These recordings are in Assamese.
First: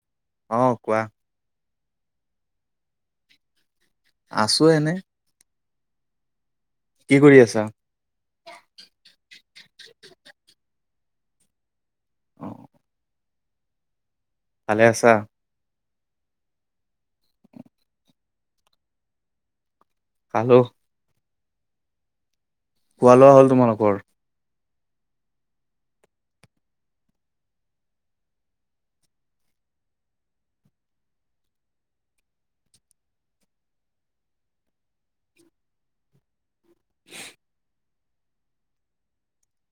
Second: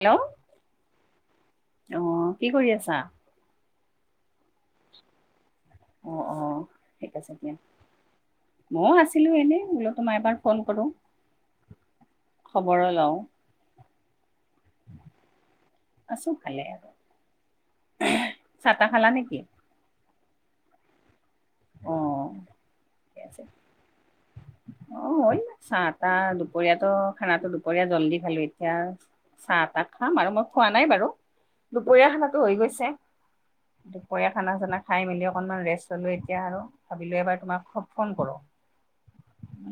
হেল্ল'? অ কোৱা? অ কি কৰি আছা? আছো এনে। অ অ ঠিক কি আছে কৰি দিয়া। আছা ময়ো আছিলোঁ এনেই বোলো তোমাৰ এবাৰ ফোন কৰোঁ অ খবৰো লওঁ। ভালে আছা? আছো ভালে আৰু। এহ চাহ -তাহ খালা নেকি? খালো। অ' খোৱা ঠিকে লোৱা আছে হ'ল তোমালোকৰ? অ হয় চাহ -তাহ দুপৰীয়াতো খানাটো দুপৰীয়া জল্দি খালো এতিয়া চাহ তাহ খাম আৰু মই খোৱা নাই বাৰু? দুপৰীয়া খানাতো হৈ গৈছে। দুপৰীয়া খানা চানা খাই মেলি অকণমান ৰেষ্ট হ'লোঁ এতিয়া আৰু ভাবিলোঁ এবাৰ তোমাক খ ফোন কৰোঁ,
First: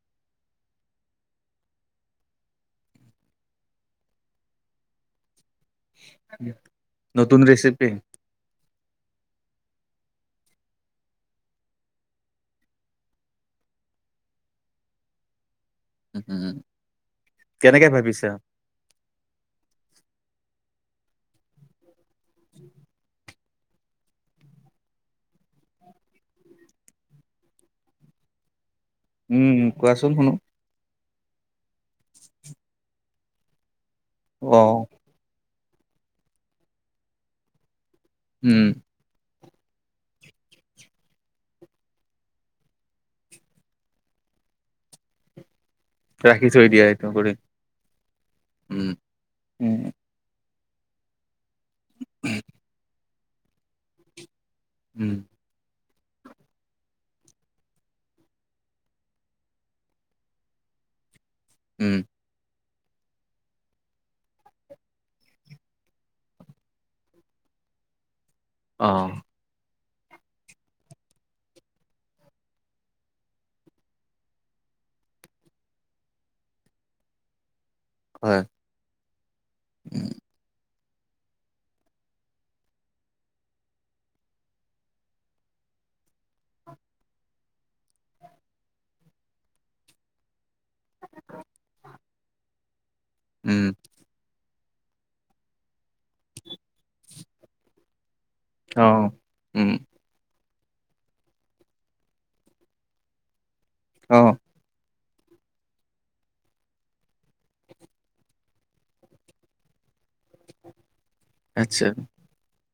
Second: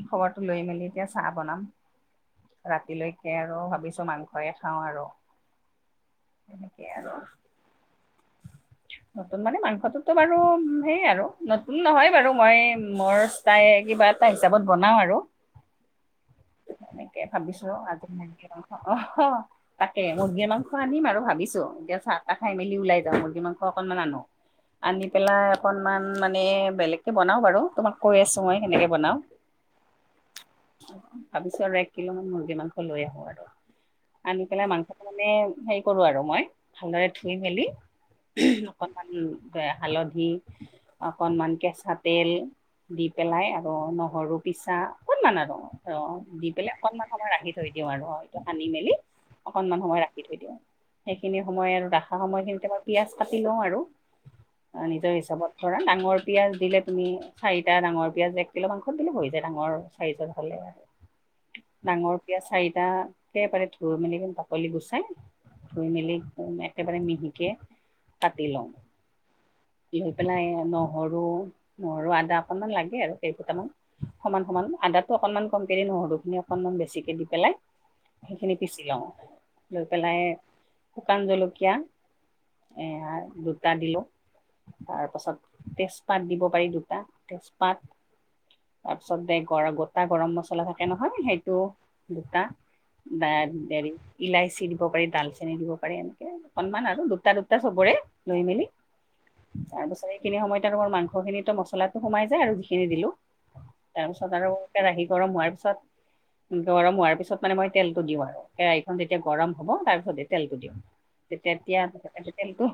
খবৰটো লৈ মেলি এতিয়া চাহ বনাম। ৰাতিলৈকে আৰু ভাবিছো মাংসয়ে খাওঁ আৰু। তেনেকে আৰু নতুন ৰেচিপি [inaudible] নতুন মানে মাংসটোতো বাৰু সেইয়ে আৰু নতুন নহয় বাৰু মই মোৰ তাই কিবা এটা হিচাপত বনাও আৰু উম এনেকে ভাবিছোঁ কেনেকে আজি ভাবিছা? মুৰ্গী অ মাংস তাকে মুৰ্গীৰ মাংস আনিম আৰু ভাবিছো এতিয়া চাহ তাহ খাই মেলি ওলাই যাওঁ মুৰ্গী মাংস অকণমান আনো আনি পেলাই অকনমান মানে বেলেগকে বনাও বাৰু তোমাক কৈ আছো মই কেনেকে বনাও উম কোৱাচোন শুনো ভাবিছো আৰু এক কিলো মান মুৰ্গী মাংস লৈ আহো আৰু আনি পেলাই অ মাংস মানে হেৰি কৰো আৰু মই ভালদৰে ধুই মেলি উম উহুম অকণমান হালধি, অকণমান কেঁচা তেল দি পেলাই আৰু নহৰু পিছা অকণমান আৰু। অ ৰাখি দি থৈ পেলাই দিয়া এইটো অকনমান কৰি সময় ৰাখি থৈ দিওঁ আৰু অ এইটো সানি উম মেলি উম অকনমান সময় ৰা থাকি থৈ দিওঁ, সেইখিনি সময় আৰু ৰাখা সময়খিনিতে মই পিয়াজ কাটি লওঁ আৰু। আ উম নিজৰ হিচাবত ধৰা ডাঙৰ পিয়াঁজ দিলে তুমি চাৰিটা ডাঙৰ পিয়াজ এক কিলো মাংসত দিলে হৈ যায় ডাঙৰ চাৰিজনত হলে আৰু। উম ডাঙৰ পিয়াজ চাৰিটাকে মানে ধুই মেলি পিনি বাকলি গুচাই ধুই মেলি একেবাৰে মিহিকে কাটি লও অ লৈ পেলাই নহৰু নহৰু, আদা অকণমান লাগে আৰু কেইফোটামান সমান সমান আদাতো অকনমান কমকে দি নহৰু অকনমান বেছিকে দি পেলাই হয় সেইখিনি পিচি লওঁ লৈ উম পেলাই শুকান জলকীয়া এ দুটা দিলো তাৰ পাছত তেজপাত দিব পাৰি দুটা তেজপাত তাৰপিছত দে গৰ গোটা গৰম মছলা থাকে নহয় সেইটো গোটা দাক উম দেৰি ইলাচি দিব পাৰি ডালচেনি দিব পাৰি এনেকে অকনমান আৰু দু দুটা দুটা চবৰে লৈ মেলি অ উম তাৰ পাছৰে সেইখিনি সময়ত তোমাৰ মাংসখিনিতো মছলাটো সোমাই যায় আৰু যিখিনি দিলোঁ, অ তাৰপিছত আৰু কেৰাহি গৰম হোৱাৰ পিছত গৰম হোৱাৰ পিছত মানে মই তেলটো দিওঁ আৰু কেৰাহিখন যেতিয়া গৰম হব তাৰ পিছতে তেলটো দিওঁ তেতিয়া আচ্ছা তেলটো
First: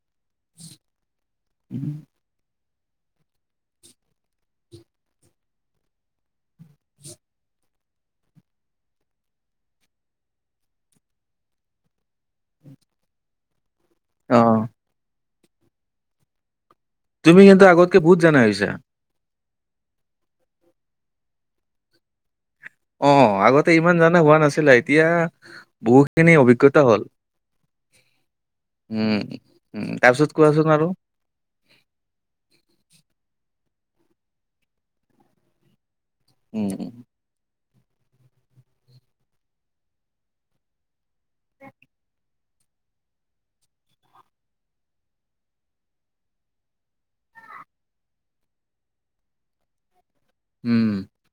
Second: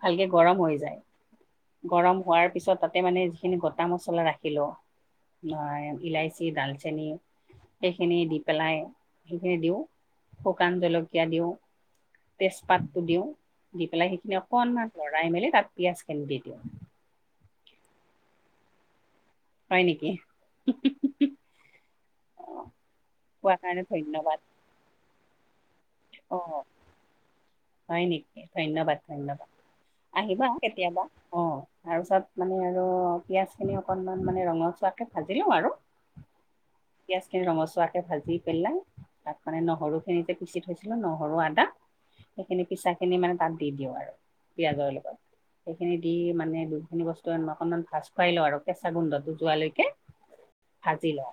ভালকে গৰম হৈ যায় উম, গৰম হোৱাৰ পিছত তাতে মানে যিখিনি গোটা মছলা ৰাখিলোঁ। নাই ইলাচি দালচেনী সেইখিনি দি পেলাই সেইখিনি দিওঁ শুকান জলকীয়া দিওঁ তেজপাতটো দিও দি পেলাই সেইখিনি অ অকণমান লৰাই মেলি তাত পিয়াজখিনি দি দিওঁ তুমি কিন্তু আগতকে বহুত জনা হৈছে। হয় নেকি হো হো হো অ অ কোৱা আগতে কাৰণে ইমান জানা হোৱা ধন্যবাদ নাছিলে এতিয়া বহু খিনি অ' অভিজ্ঞতা হ'ল। হয় নেকি ধন্যবাদ উম ধন্যবাদ উম তাৰপিছত আহিবা কোৱাচোন আৰু কেতিয়াবা অ তাৰপিছত মানে আৰু পিয়াজখিনি অকণমান মানে ৰঙচুৱাকে ভাজি লওঁ আৰু উম উম পিয়াজ খিনি ৰঙচুৱা কে ভাজি পেলাই তাত মানে নহৰু খিনি যে পিচি থৈছিলো নহ নহৰু আদা সেইখিনি পিচা খিনি মানে তাত দি দিওঁ আৰু পিয়াজৰ লগত সেইখিনি দি মানে দুইখিনি বস্তু অকনমান ভাজ খুৱাই লওঁ আৰু কেঁচা গোন্ধটো যোৱালৈকে উম, ভাজি লওঁ।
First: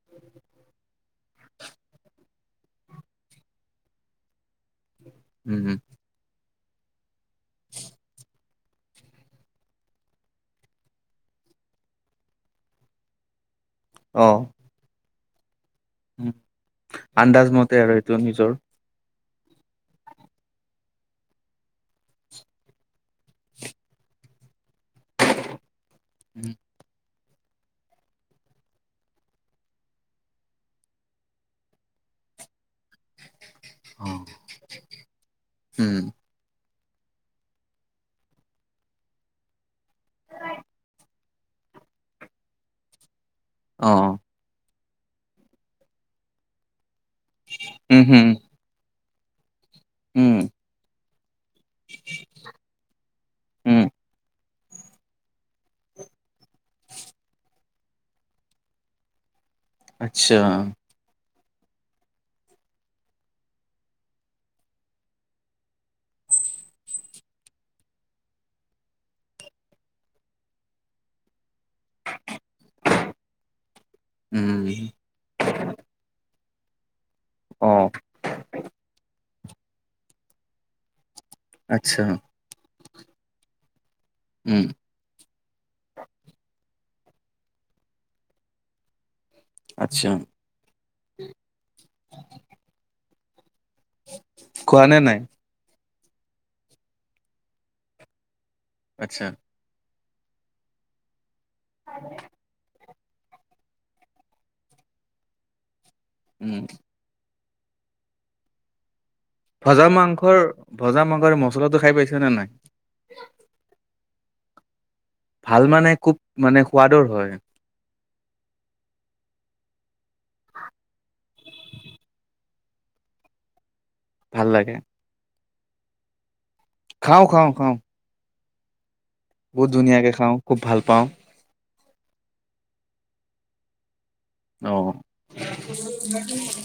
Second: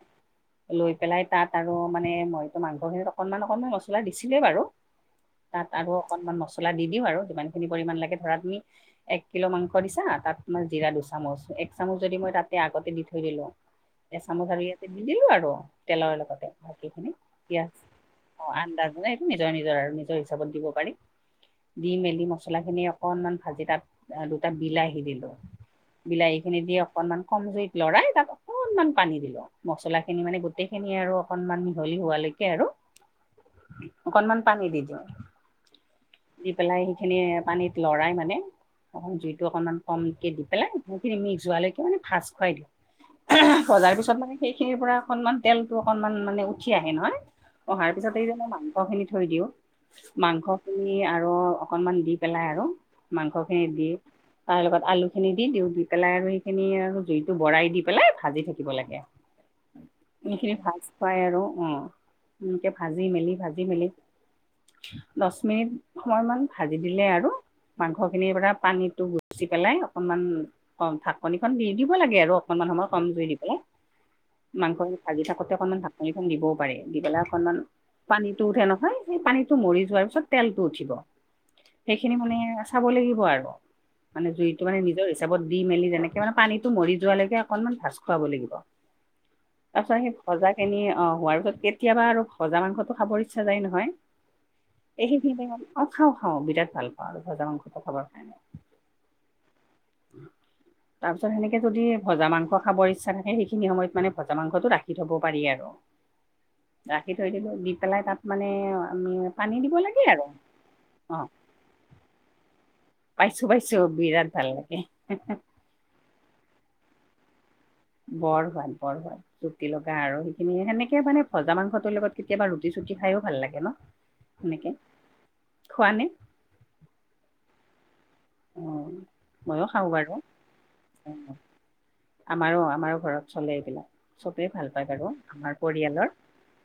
লৈ পেলাই তাত আৰু মানে মইতো মাংসখিনিত অকণমান অকণমান মছলা দিছিলোৱেই বাৰু তাত উম। আৰু অকনমান মছলা দি দিওঁ আৰু যিমানখিনি পৰিমাণ লাগে ধৰা তুমি এক কিলো মাংস দিছা তাত মই জিৰা দুচামুচ এক চামুচ যদি মই তাতে আগতে দি থৈ দিলো। অ', এচামুচ আৰু ইয়াতে দিদিলো আৰু তেলৰ উম, লগতে বাকীখিনি আন্দাজ পিয়াজ মতে আৰু এইটো অ নিজৰ। আন্দাজে নিজৰ নিজৰ নিজৰ হিচাপত দিব পাৰি দি মেলি মছলা খিনি অকনমান ভাজি তাত দুটা বিলাহী দিলো বিলাহী উম, খিনি দি অকনমান কম জুইত লৰাই তাত অক অকনমান পানী দিলো মছলা খিনি মানে গোটেই খিনি আৰু অকনমান মিহলি হোৱালৈকে আৰু। অ', অকনমান পানী দি দিওঁ উম, দি পেলাই সেইখিনি পানীত লৰাই মানে অক জুইটো অকনমান কমকে দি পেলাই সেইখিনি মিক্স যোৱালৈকে মানে ভাজ খুৱাই দিওঁ। অ, ভজাৰ পিছত মানে সেইখিনিৰ পৰা অকনমান তেলতটো অকনমান মানে উঠি আহে নহয়। অহাৰ উম, পিছতে হুম, যে মাংস খিনি থৈ দিওঁ উম, মাংস খিনি আৰু অক অলমান দি পেলাই আৰু মাংস খিনি উম, দি তাৰ লগত আলু খিনি দি দিওঁ দি পেলাই আৰু সেইখিনি আৰু জুইটো বৰাই দি পেলাই ভাজি থাকিব লাগে। আচ্ছা, নিখিৰি ভাজ খোৱাই আৰু অ এনেকে ভাজি মেলি ভাজি দি মেলি দহ মিনিট সময় মান ভাজি দিলে আৰু। মাংসখিনিৰ পৰা পানীটো গুচি পেলাই অকনমান অ ঢাকনিখন দি দিব লাগে আৰু অকণমান সময় কম জুই দি পেলাই। মাংস উম। ভাজি থাকোতে অকণমান ঢাকনিখন দিবও পাৰে দি পেলাই অকনমান অ'। পানী টো উঠে নহয় সেই পানীটো মৰি যোৱাৰ পিছত তেলটো উঠিব। আচ্ছা, সেইখিনি মানে চাব লাগিব আৰু মানে উম, জুইটো মানে নিজৰ ইচ- হিচাপত দি মেলি যেনেকে মানে পানীটো মৰি যোৱালৈকে অকনমান ভাজ খুৱাব লাগিব। তাৰ পিছত আচ্ছা, সেই ভজা খিনি অ হোৱাৰ পিছত কেতিয়াবা আৰু ভজা মাংসটো খাবৰ ইচ্ছা যায় খোৱা নে নহয়। নাই? এইখিনিতে অ খাওঁ খাওঁ বিৰাট ভাল পাওঁ আৰু ভজা মাংসটো খাবৰ কাৰণে। আত্চ্ছা। তাৰ পিছত সেনেকে যদি ভজা মাংস খাবৰ ইচ্ছা থাকে সেইখিনি সময়ত মানে ভজা মাংসতটো ৰাখি থ'ব পাৰি আৰু। উম। ৰাখি থৈ দিলোঁ দি পেলাই তাত মানে আমি পানী দিব ভজা লাগে আৰু মাংসৰ ভজা মাংসৰে মছলাটো খাই পাইছা নে নাই? পাইছো পাইছো বিৰাট ভাল লাগে। ভাল মানে খুব মানে সোৱাদৰ হয়। বৰ সোৱাদ বৰ সোৱাদ। ৰুটি লগা আৰু সেইখিনি সেনেকে মানে ভজা মাংসটোৰ লগত কেতিয়াবা ৰুটি চুটি খায়ো ভাল লাগে ন। ভাল লাগে। সেনেকে খোৱা নে? খাওঁ খাওঁ খাওঁ। অ' ময়ো বহুত বাৰু। ধুনীয়াকে খাওঁ, খুব ভাল পাওঁ। অ' আমাৰো আমাৰো ঘৰত চলে এইবিলাক চবে ভাল পায় অ', বাৰু আমাৰ পৰিয়ালৰ।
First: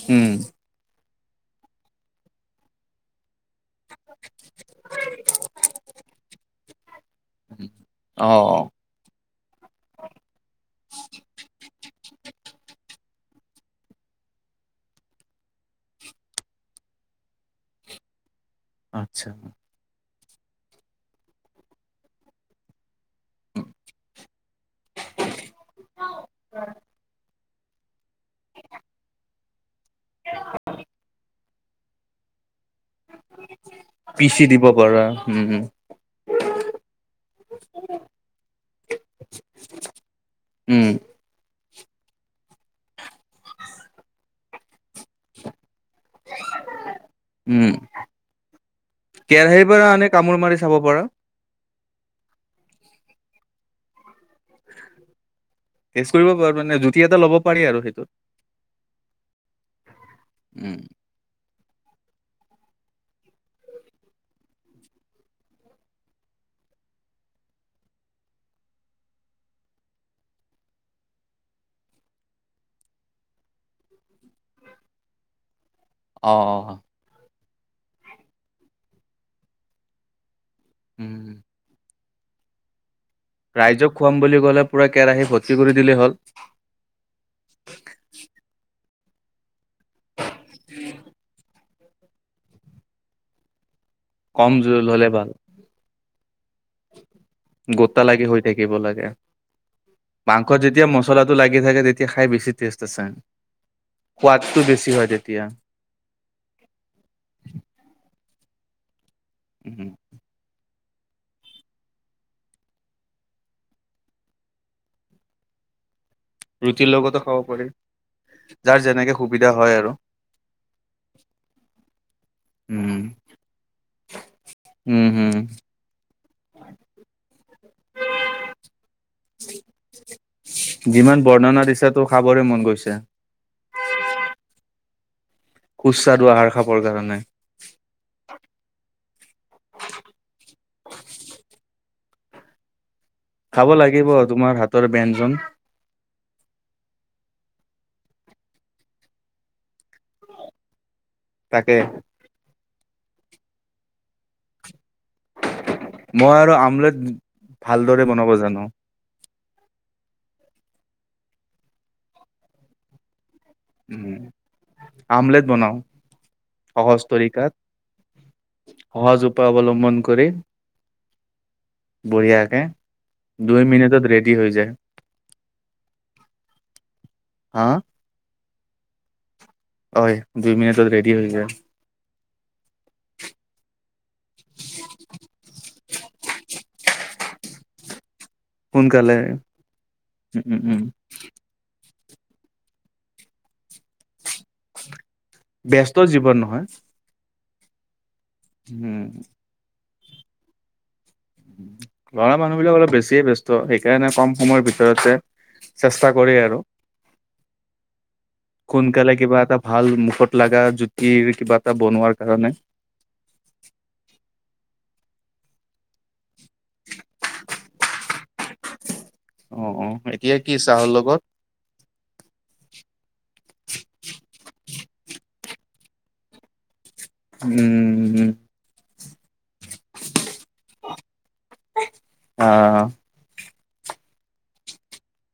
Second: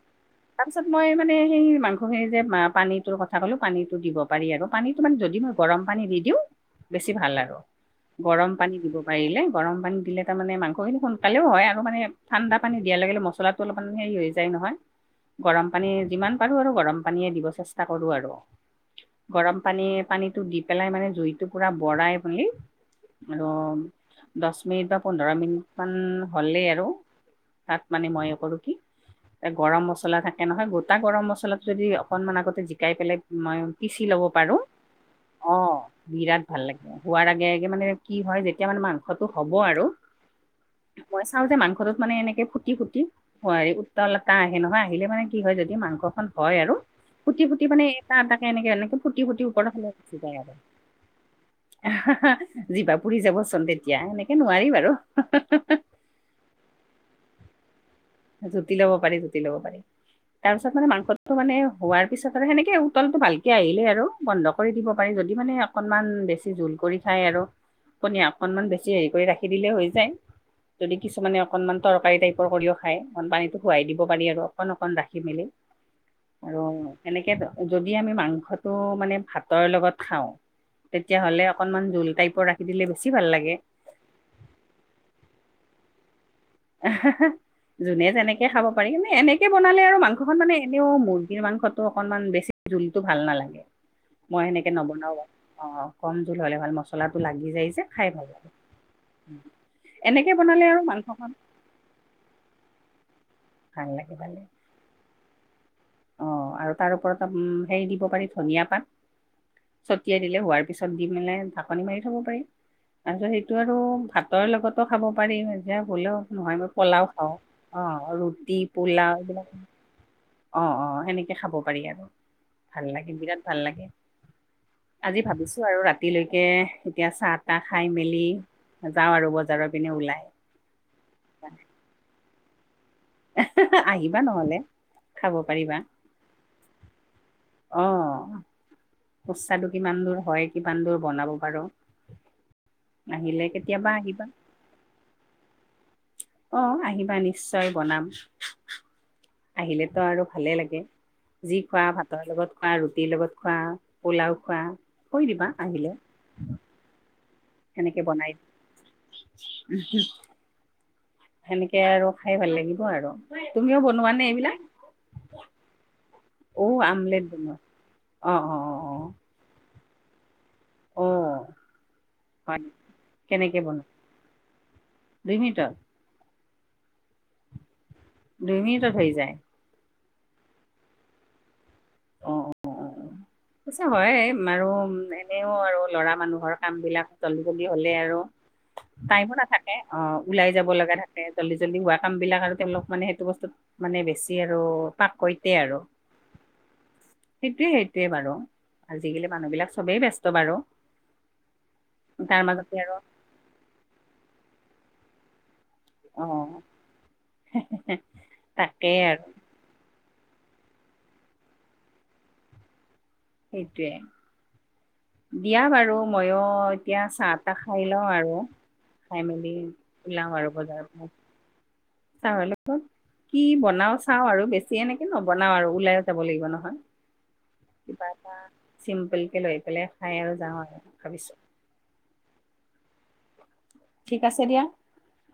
উম। তাৰ পিছত মই মানে সেই মাংসখিনি যে পানীটোৰ কথা ক'লো পানীতটো দিব পাৰি আৰু। পানীটো মানে যদি মই গৰম পানী দি দিওঁ। বেছি ভাল আৰু গৰম অ', পানী দিব পাৰিলে গৰম পানী দিলে তাৰমানে মাংস খিনি সোনকালেও হয় আ- আৰু মানে ঠাণ্ডা পানী দিয়াৰ লগে লগে মছলাটো অলপমান হেৰি হৈ যায় নহয়। গৰম পানী যিমান পাৰো আৰু গৰম পানীয়ে দিব চেষ্টা কৰো আৰু। আত্চ্ছা। গৰম পানী পানীতটো দি পেলাই মানে জুইতটো পুৰা বৰাই মেলি আৰম- দছ মিনিট বা পোন্ধৰ মিনিট মান হ'লেই আৰু তাত মানে মই কৰো কি এ গৰম মছলা থাকে নহয় গোটা গৰম মছলাটো যদি অক- অকনমান আগতে জিকাই পেলাই মই পিচি ল'ব পাৰো, দিব পাৰা, উম, অ। উম, বিৰাট ভাল লাগে হোৱাৰ আগে আগে মানে কি হয় যেতিয়া মানে মাংসটো হ'ব আৰু। উম। মই চাওঁ যে মাংসটোত মানে এনেকে ফুটি ফুটি হোৱাৰে উত্তাল এটা আহে নহয় আহিলে মানে কি হয় যদি মাংসখন হয় আৰু। ফুটি ফুটি উম। মান এটা এটাকে এনেকে এনেকে ফুটি ফুটিৰ ওপৰ ফালে গুছি যায় আৰু। ব পাৰা। জিবা পুৰি যাবচোন তেতিয়া সেনেকে নোৱাৰি বাৰু। টেষ্ট কৰিব পাৰ মানে জুতি এটা ল'ব পাৰি আৰু সেইটো। জুতি ল'ব পাৰি জুতি ল'ব পাৰি তাৰ পিছত উম, মানে মাংস টো মানে হোৱাৰ পিছত আৰু সেনেকে উতলটো ভালকে আহিলে আৰু বন্ধ কৰি দিব পাৰি যদি মানে অকনমান বেছি জোল কৰি খাই আৰু পনীয়া অকনমান বেছি হেৰি কৰি ৰাখি দিলে হৈ যায়। যদি কিছুমানে অকনমান তৰকাৰী টাইপৰ কৰিও খায় গন পানীটো শোৱাই দিব পাৰি আৰু অকণ অকণ ৰাখি মেলি আৰু। অ', সনেকে যদি আমি মাংসটো মানে ভাতৰ লগত খাওঁ। উম। তেতিয়াহ'লে অক- অকমান জোল টাইপ ৰাখি দিলে বেছি ভাল লাগে। ৰাইজক খুৱাম বুলি ক'লে পুৰা কেৰাহী ভৰ্তি কৰি দিলেই হ'ল। যোনে যেনেকে খাব পাৰি নে এনেকে কে বনালে আৰু মাংসখন মানে এনেও মুৰ্গীৰ মাংসটো অকনমান বেছি জোলটো ভাল নালাগে। মই কম সেনেকে জোল হ'লে নবনাও বা, ভাল। অ কম জোল হলে হল মছলাটো লাগি যায় যে গোটা খাই ভাল হৈ লাগে। থাকিব লাগে এনেকে বনালে আৰু মাংস খ লাগে থাকে তেতিয়া খাই বেছি টেষ্ট আছে ভাল লাগে ভালে সোৱাদতটো বেছি হয় তেতিয়া অ আৰু তাৰ ওপৰত হেৰি দিব পাৰি ধনিয়া পাত উম, ছটিয়াই দিলে হোৱাৰ তাৰ পিছত দি মেলাই ঢাকনি মাৰি থ'ব পাৰি তাৰপিছত সেইটো আৰু ভাতৰ লগতো খাব পাৰি যেতিয়া হলেও নহয় মই ৰুটিৰ পোলাও লগতো খাব পাৰি খাওঁ অ ৰুটি যাৰ যেনেকে পোলাও সুবিধা এইবিলাক হয় আৰু। অ অ সেনেকে খাব পাৰি আৰু ভাল উম, লাগে বিৰাট ভাল লাগে উম, আজি হুম, ভাবিছোঁ আৰু ৰাতি ৰাতিলৈকে এতিয়া চাহ তাহ খাই মেলি যাওঁ আৰু বজাৰৰ পিনে ওলাই যিমান বৰ্ণনা দিছে তো খাবৰে মন গৈছে। আহিবা নহ'লে খাব পাৰিবা সুস্বাস্থ্যৰ আহাৰ খাবৰ কাৰণে। অ সুস্বাদু কিমান দূৰ হয় কিমান দূৰ বনাব পাৰো আহিলে খাব কেতিয়াবা লাগিব আহিবা তোমাৰ হাতৰ ব্যঞ্জন, অ আহিবা নিশ্চয় বনাম আহিলেতো আৰু ভালেই লাগে যি তাকে। খোৱা ভাতৰ লগত খোৱা ৰুটিৰ লগত খোৱা পোলাও খোৱা কৈ দিবা আহিলে মই আৰু আমলেট সেনেকে ভালদৰে বনাব বনাই জানো ও হু সেনেকে আৰু খাই ভাল লাগিব আৰু তুমিও উম বনোৱানে এইবিলাক, আমলেট বনাওঁ অ সহজ আমলেট তৰিকাত বনোৱা অ অ অ সহজ অ উপায় অৱলম্বন কৰি অ বঢ়িয়াকে হয় কেনেকে দুই বনোৱা মিনিটত ৰেডি হৈ যায়। দুই মিনিটত হা দুই মিনিটত হৈ যায় হয় দুই মিনিটত ৰেডি হৈ যায়। অ অ অ অ পিছে হয়ে আৰু এনেও আৰু ল'ৰা মানুহৰ কাম বিলাক জল্দি জল্দি হ'লে আৰু সোনকালে টাইমো নাথাকে অ উম ওলাই যাব উম উম লগা থাকে জল্দি জল্দি হোৱা কাম বিলাক আৰু তেওঁলোক মানে সেইটো বস্তুত মানে বেছি আৰু পাকৈত ব্যস্ত জীৱন নহয় সেইটোৱে সেইটোৱে বাৰু উম আজিকালি মানুহবিলাক চবেই ব্যস্ত বাৰু গাঁৱৰ তাৰ মানুহ মাজতে বিলাক অলপ আৰু বেছিয়ে ব্যস্ত সেইকাৰণে কম সময়ৰ ভিতৰতে চেষ্টা অ কৰে আৰু তাকেই সোনকালে আৰু কিবা এটা ভাল মুখত লগা জুতিৰ কিবা এটা বনোৱাৰ কাৰণে সেইটোৱে দিয়া বাৰু ময়ো এতিয়া চাহ তাহ খাই লওঁ আৰু খাই মেলি অ অ ওলাও এতিয়া আৰু কি চাহৰ বজাৰৰ লগত পৰা কি বনাও চাও আৰু বেছিয়ে এনেকে নবনাও আৰু ওলাইও যাব লাগিব নহয়। উম কিবা এটা চিম্পুল কে লৈ পেলাই খাই আৰু যাওঁ আৰু ভাবিছো। [unintelligible] অ। ঠিক আছে দিয়া।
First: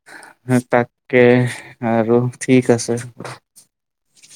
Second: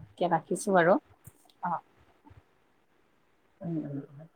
এতিয়া অ ৰাখিছো বাৰু তাকে অ আৰু ঠিক আছে। [unintelligible]